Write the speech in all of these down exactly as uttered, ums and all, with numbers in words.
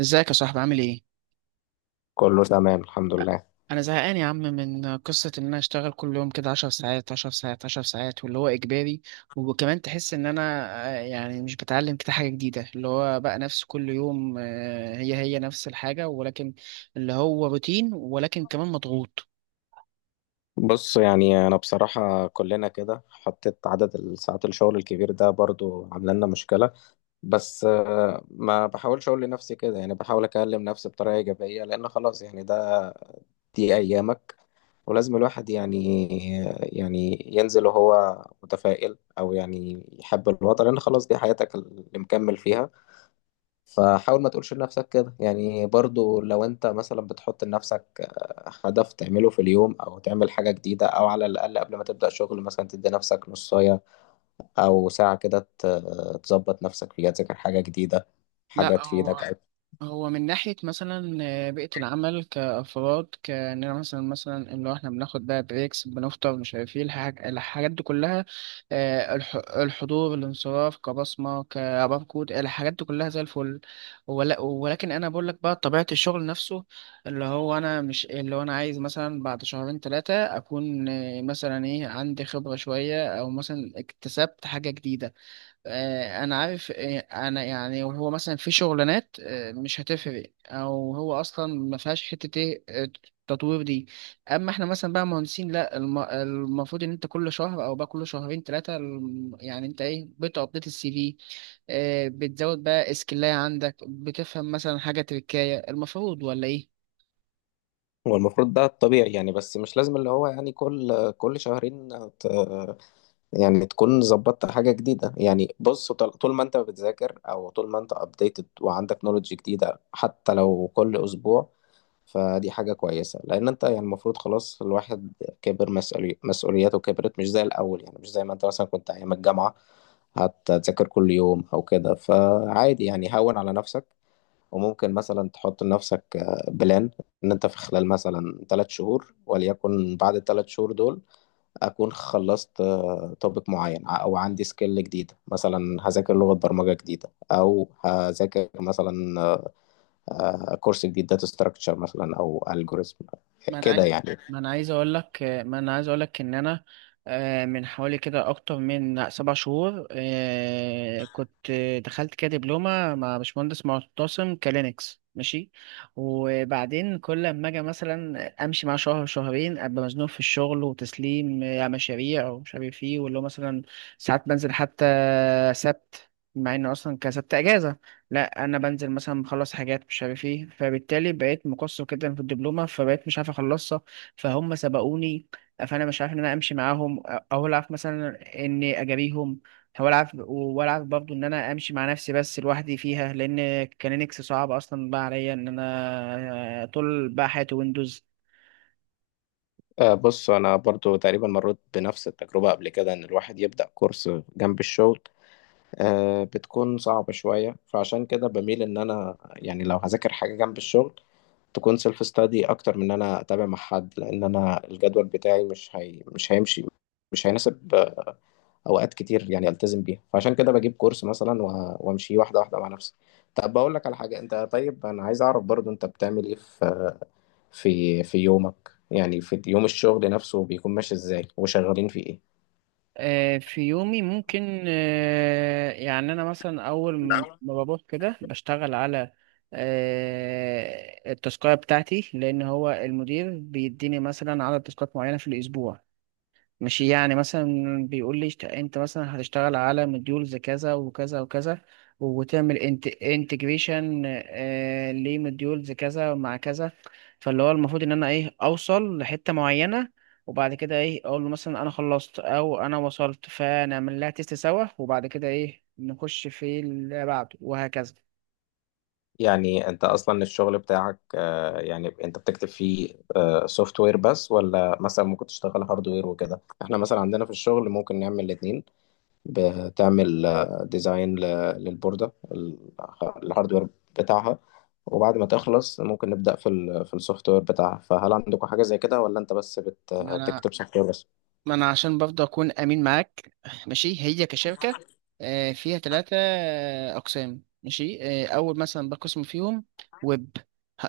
ازيك يا صاحبي؟ عامل ايه؟ كله تمام الحمد لله. انا زهقان يا عم من قصة ان انا اشتغل كل يوم كده عشر ساعات عشر ساعات عشر ساعات، واللي هو اجباري، وكمان تحس ان انا آه، يعني مش بتعلم كده حاجة جديدة، اللي هو بقى نفس كل يوم، آه، هي هي نفس الحاجة، ولكن اللي هو روتين، ولكن كمان مضغوط. بص يعني انا بصراحة كلنا كده، حطيت عدد الساعات الشغل الكبير ده برضو عامله لنا مشكلة. بس آه، ما بحاولش اقول لنفسي كده، يعني بحاول اكلم نفسي بطريقة ايجابية، لان خلاص يعني ده دي ايامك، ولازم الواحد يعني يعني ينزل وهو متفائل، او يعني يحب الوضع، لان خلاص دي حياتك اللي مكمل فيها. فحاول ما تقولش لنفسك كده، يعني برضو لو انت مثلا بتحط لنفسك آه، هدف تعمله في اليوم، او تعمل حاجة جديدة، او على الاقل قبل ما تبدأ شغل مثلا تدي نفسك نصاية او ساعة كده ت- تظبط نفسك فيها، تذاكر حاجة جديدة، حاجة لا، تفيدك. هو هو من ناحية مثلا آه، بيئة العمل كأفراد، كأننا مثلا مثلا اللي هو احنا بناخد بقى بريكس، بنفطر مش عارف ايه الحاج- الحاجات دي كلها. آه، الح- الحضور الانصراف كبصمة كباركود، الحاجات دي كلها زي الفل. ول- ولكن أنا بقول لك بقى طبيعة الشغل نفسه، اللي هو أنا مش اللي هو أنا عايز مثلا بعد شهرين ثلاثة أكون آه، مثلا إيه، عندي خبرة شوية، أو مثلا اكتسبت حاجة جديدة. آه، انا عارف، آه، انا يعني، وهو مثلا في شغلانات آه، مش هتفرق، او هو اصلا ما فيهاش حته ايه آه، تطوير دي. اما احنا مثلا بقى مهندسين، لا الم- المفروض ان انت كل شهر او بقى كل شهرين ثلاثه، يعني انت ايه، بتابديت السي في، آه، بتزود بقى اسكلايه عندك، بتفهم مثلا حاجه تركايه، المفروض ولا ايه؟ هو المفروض ده الطبيعي يعني، بس مش لازم اللي هو يعني كل كل شهرين ت... يعني تكون ظبطت حاجة جديدة. يعني بص، طل- طول ما انت بتذاكر او طول ما انت updated، وعندك نولج جديدة حتى لو كل اسبوع، فدي حاجة كويسة. لأن أنت يعني المفروض خلاص الواحد كبر مسؤولي... مسؤولياته كبرت، مش زي الأول. يعني مش زي ما أنت مثلا كنت أيام الجامعة هتذاكر كل يوم أو كده، فعادي يعني هون على نفسك. وممكن مثلا تحط لنفسك آه، بلان إن أنت في خلال مثلا ثلاث شهور، وليكن بعد الثلاث شهور دول أكون خلصت توبيك معين، ع- أو عندي سكيل جديدة، مثلا هذاكر لغة برمجة جديدة، أو هذاكر مثلا آه، كورس جديد داتا ستراكشر مثلا او الجوريزم ما انا كده عايز يعني. ما انا عايز اقول لك ما انا عايز اقول لك ان انا آه، من حوالي كده اكتر من سبع شهور آه، كنت دخلت كده دبلومه مع باشمهندس معتصم، كلينكس، ماشي. وبعدين كل لما اجي مثلا امشي معاه شهر شهرين، ابقى مزنوق في الشغل، وتسليم آه، مشاريع ومش عارف ايه، واللي هو مثلا ساعات بنزل حتى سبت مع انه اصلا كسبت اجازه. لا، انا بنزل مثلا مخلص حاجات مش عارف ايه، فبالتالي بقيت مقصر جدا في الدبلومه، فبقيت مش عارف اخلصها، فهم سبقوني. فانا مش عارف ان انا امشي معاهم او العب مثلا اني اجاريهم، او العب والعب برضه ان انا امشي مع نفسي بس لوحدي فيها، لان كان لينكس صعب اصلا بقى عليا ان انا آه، طول بقى حياتي ويندوز. آه، بص انا برضو تقريبا مريت بنفس التجربه قبل كده، ان الواحد يبدا كورس جنب الشغل آه، بتكون صعبه شويه. فعشان كده بميل ان انا يعني لو هذاكر حاجه جنب الشغل تكون سيلف ستادي، اكتر من ان انا اتابع مع حد، لان انا الجدول بتاعي مش هي... مش هيمشي، مش هيناسب آه، اوقات كتير يعني التزم بيها. فعشان كده بجيب كورس مثلا و- وامشي واحده واحده مع نفسي. طب بقول لك على حاجه، انت طيب انا عايز اعرف برضو انت بتعمل ايه في في في يومك؟ يعني في يوم الشغل نفسه بيكون ماشي ازاي، وشغالين في ايه؟ آه، في يومي ممكن آه، يعني أنا مثلا أول ما بروح كده بشتغل على آه، التاسكاية بتاعتي، لأن هو المدير بيديني مثلا عدد تاسكات معينة في الأسبوع، مش يعني مثلا بيقول لي اشت- انت مثلا هتشتغل على مديولز كذا وكذا وكذا، وتعمل انت انتجريشن لمديولز كذا مع كذا. فاللي هو المفروض ان انا ايه، اوصل لحتة معينة، وبعد كده ايه، اقول له مثلا انا خلصت او انا وصلت، فنعمل لها تيست سوا، وبعد كده ايه، نخش في اللي بعده، وهكذا. يعني انت اصلا الشغل بتاعك آه، يعني انت بتكتب فيه سوفت وير بس، ولا مثلا ممكن تشتغل هارد وير وكده؟ احنا مثلا عندنا في الشغل ممكن نعمل الاثنين، بتعمل ديزاين للبوردة، الهارد وير بتاعها، وبعد ما تخلص ممكن نبدأ في ال في السوفت وير بتاعها. فهل عندكم حاجة زي كده، ولا انت بس بت- ما انا بتكتب سوفت وير؟ ما انا عشان برضه اكون امين معاك، ماشي. هي كشركه آه، فيها ثلاثه اقسام، ماشي. آه، اول مثلا بقسم فيهم ويب،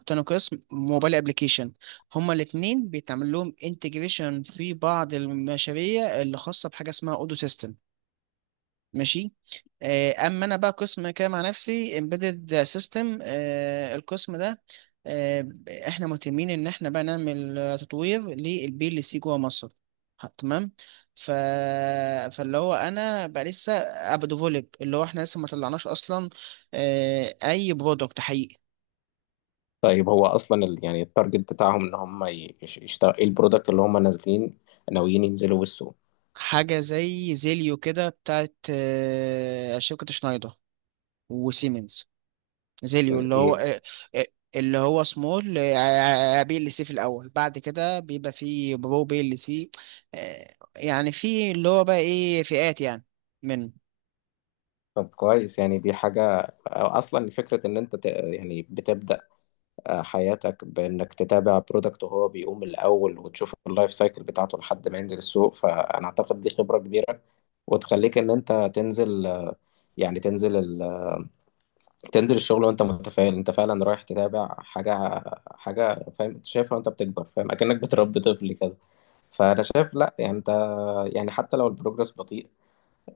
تاني قسم موبايل ابلكيشن، هما الاثنين بيتعمل لهم انتجريشن في بعض المشاريع اللي خاصه بحاجه اسمها اودو سيستم، ماشي. آه، اما انا بقى قسم كده مع نفسي، امبيدد سيستم. القسم ده آه، احنا مهتمين ان احنا بقى نعمل آه، تطوير للبي ال سي جوه مصر. ه- تمام. ف... فاللي هو انا بقى لسه ابقى ديفولب، اللي هو احنا لسه ما طلعناش اصلا آه، اي برودكت حقيقي. طيب هو اصلا ال- يعني التارجت بتاعهم ان هم يشتغل ايه البرودكت اللي هم نازلين ناويين ينزلوا بالسوق؟ حاجه زي زيليو كده بتاعت آه، شركه شنايدر وسيمنز. زيليو إز- اللي هو ايه؟ آه، آه، اللي هو سمول آه، آه، آه، بي ال سي في الاول، بعد كده بيبقى فيه برو بي ال سي. آه، يعني في اللي هو بقى ايه، فئات يعني منه. طب كويس، يعني دي حاجة أو اصلا فكرة ان انت ت- يعني بتبدأ آه، حياتك بانك تتابع برودكت وهو بيقوم الاول، وتشوف اللايف سايكل بتاعته لحد ما ينزل السوق. فانا اعتقد دي خبرة كبيرة، وتخليك ان انت تنزل آه، يعني تنزل ال... تنزل الشغل وانت متفائل، انت فعلا رايح تتابع حاجة، حاجة فاهم أنت شايفها وانت بتكبر فاهم، اكنك بتربي طفل كده. فانا شايف لا، يعني انت يعني حتى لو البروجرس بطيء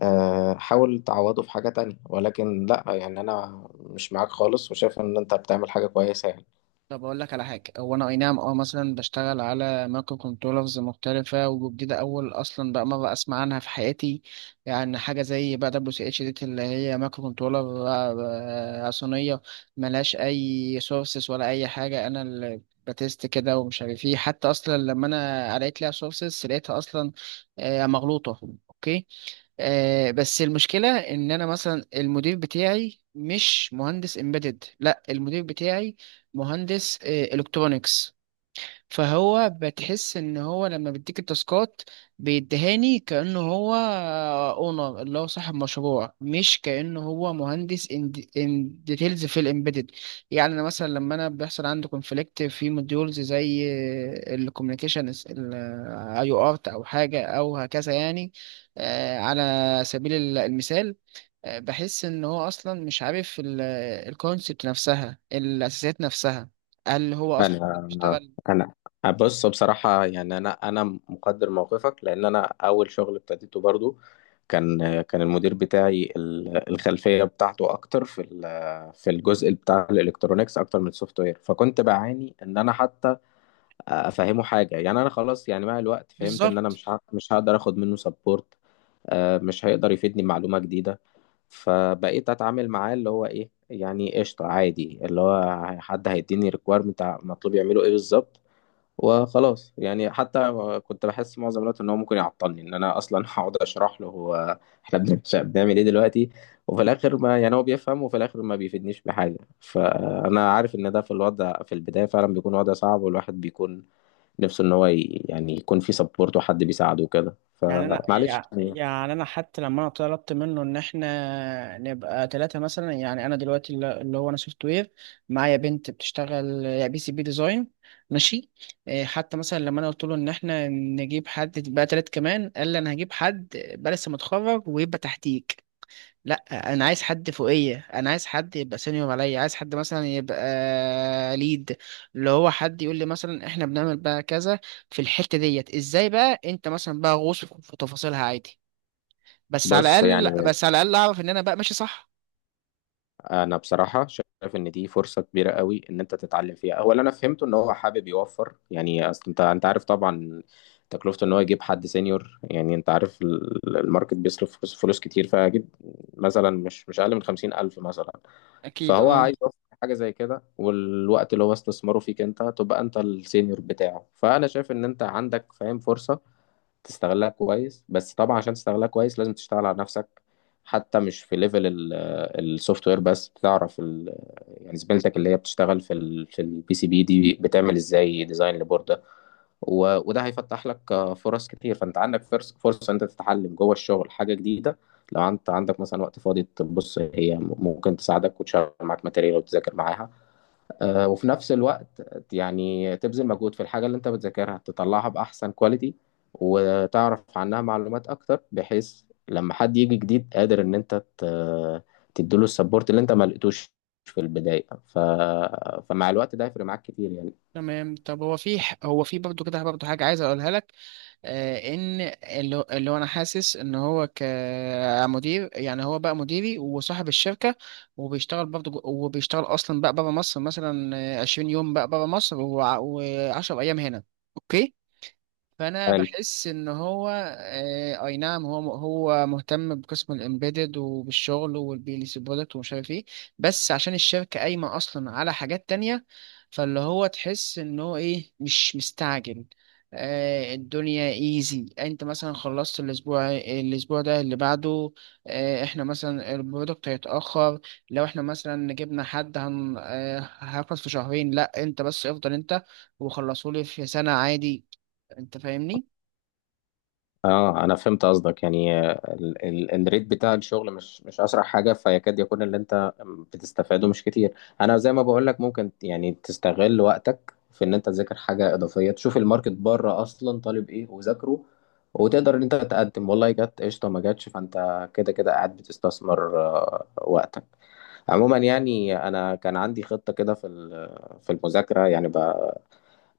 آه، حاول تعوضه في حاجة تانية، ولكن لا يعني انا مش معاك خالص، وشايف ان انت بتعمل حاجة كويسة يعني. طب اقول لك على حاجه. هو انا اي نعم اه، مثلا بشتغل على مايكرو كنترولرز مختلفه وجديده، اول اصلا بقى مره اسمع عنها في حياتي، يعني حاجه زي بقى دبليو سي اتش دي، اللي هي مايكرو كنترولر آه، آه، صينيه، ملهاش اي سورسز ولا اي حاجه، انا اللي بتست كده ومش عارف ايه، حتى اصلا لما انا قريت لها سورسز لقيتها اصلا آه، مغلوطه. اوكي. آه، بس المشكلة إن أنا مثلا المدير بتاعي مش مهندس امبيدد، لا المدير بتاعي مهندس آه إلكترونيكس. فهو بتحس ان هو لما بيديك التاسكات بيديهاني كأنه هو اونر، اللي هو صاحب مشروع، مش كأنه هو مهندس ان ديتيلز في الامبيدد. يعني انا مثلا لما انا بيحصل عندي كونفليكت في موديولز زي الكوميونيكيشن، اي او ارت او حاجه او هكذا، يعني آه، على سبيل ال- المثال، آه، بحس ان هو اصلا مش عارف الكونسبت نفسها، الاساسيات نفسها. هل هو اصلا انا بيشتغل؟ انا بص، بصراحه يعني انا انا مقدر موقفك. لان انا اول شغل ابتديته برضو كان كان المدير بتاعي ال- الخلفيه بتاعته اكتر في ال- في الجزء بتاع الالكترونيكس اكتر من السوفت وير. فكنت بعاني ان انا حتى افهمه حاجه، يعني انا خلاص يعني مع الوقت فهمت ان انا بالظبط. مش ه... مش هقدر اخد منه سبورت، مش هيقدر يفيدني معلومه جديده. فبقيت اتعامل معاه اللي هو ايه يعني قشطه عادي، اللي هو حد هيديني ريكويرمنت مطلوب يعمله ايه بالظبط وخلاص. يعني حتى كنت بحس معظم الوقت ان هو ممكن يعطلني، ان انا اصلا هقعد اشرح له هو احنا بن- بنعمل ايه دلوقتي، وفي الاخر ما يعني هو بيفهم، وفي الاخر ما بيفيدنيش بحاجه. فانا عارف ان ده في الوضع في البدايه فعلا بيكون وضع صعب، والواحد بيكون نفسه ان هو ي- يعني يكون في سبورت وحد بيساعده وكده، يعني انا فمعلش يع- يعني. يعني انا حتى لما انا طلبت منه ان احنا نبقى ثلاثه مثلا، يعني انا دلوقتي اللي اللي هو انا سوفت وير، معايا بنت بتشتغل بي سي بي ديزاين، ماشي. إيه، حتى مثلا لما انا قلت له ان احنا نجيب حد بقى ثلاث كمان، قال لي انا هجيب حد بقى لسه متخرج ويبقى تحتيك. لا، انا عايز حد فوقيه، انا عايز حد يبقى سينيور عليا، عايز حد مثلا يبقى ليد، اللي هو حد يقول لي مثلا احنا بنعمل بقى كذا في الحتة ديت ازاي، بقى انت مثلا بقى غوص في تفاصيلها عادي، بس على بص يعني الاقل، بس على الاقل اعرف ان انا بقى ماشي صح. انا بصراحه شايف ان دي فرصه كبيره قوي ان انت تتعلم فيها. اولا انا فهمته ان هو حابب يوفر، يعني اصل انت انت عارف طبعا تكلفته ان هو يجيب حد سينيور. يعني انت عارف ال- الماركت بيصرف فلوس، فلوس كتير، فاكيد مثلا مش مش اقل من خمسين الف مثلا. اكيد فهو اه. عايز يوفر حاجه زي كده، والوقت اللي هو استثماره فيك انت تبقى انت السينيور بتاعه. فانا شايف ان انت عندك، فاهم، فرصه تستغلها كويس. بس طبعا عشان تستغلها كويس لازم تشتغل على نفسك، حتى مش في ليفل السوفت وير بس، تعرف ال... يعني زميلتك اللي هي بتشتغل في ال... في البي سي بي دي بتعمل ازاي ديزاين لبورده. و... وده هيفتح لك آه، فرص كتير. فانت عندك فرص فرصه انت تتعلم جوه الشغل حاجه جديده، لو انت عندك مثلا وقت فاضي تبص هي ممكن تساعدك وتشغل معاك ماتيريال وتذاكر معاها. آه، وفي نفس الوقت يعني تبذل مجهود في الحاجة اللي انت بتذاكرها، تطلعها بأحسن كواليتي، وتعرف عنها معلومات أكتر، بحيث لما حد يجي جديد قادر إن انت ت- تديله السبورت اللي انت ما لقيتوش في البداية. ف... فمع الوقت ده هيفرق معاك كتير يعني. تمام. طب هو في ح- هو في برضه كده برضه حاجة عايز اقولها لك، آه، ان اللي اللي هو انا حاسس ان هو كمدير، يعني هو بقى مديري وصاحب الشركه، وبيشتغل برضه جو- وبيشتغل اصلا بقى بره مصر مثلا آه، 20 يوم بقى بره مصر، و10 ايام هنا. اوكي. فانا بحس ان هو آه، اي نعم، هو هو مهتم بقسم الامبيدد وبالشغل والبيليس برودكت ومش عارف ايه، بس عشان الشركه قايمه اصلا على حاجات تانية، فاللي هو تحس ان هو ايه، مش مستعجل. آه، الدنيا ايزي، انت مثلا خلصت الاسبوع، الاسبوع ده اللي بعده. آه، احنا مثلا البرودكت هيتاخر لو احنا مثلا جبنا حد هن آه، هياخد في شهرين، لا انت بس افضل انت، وخلصوا لي في سنه عادي، انت فاهمني. اه انا فهمت قصدك، يعني ال- ال- الريت بتاع الشغل مش مش اسرع حاجه، فيكاد يكون اللي انت بتستفاده مش كتير. انا زي ما بقول لك ممكن يعني تستغل وقتك في ان انت تذاكر حاجه اضافيه، تشوف الماركت بره اصلا طالب ايه وذاكره، وتقدر ان انت تقدم، والله جت قشطه ما جاتش، فانت كده كده قاعد بتستثمر آه، وقتك. عموما يعني انا كان عندي خطه كده في ال- في المذاكره، يعني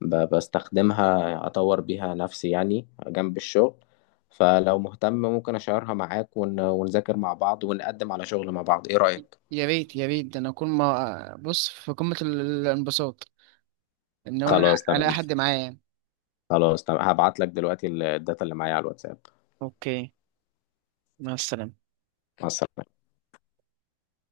ب- بستخدمها أطور بيها نفسي يعني جنب الشغل. فلو مهتم ممكن أشيرها معاك ون... ونذاكر مع بعض، ونقدم على شغل مع بعض، إيه رأيك؟ يا ريت، يا ريت، ده انا اكون ما بص في قمة ال- الانبساط، ان انا خلاص تمام. الاقي حد معايا. خلاص تمام، هبعت لك دلوقتي الداتا اللي معايا على الواتساب. اوكي. مع السلامة. مع السلامة.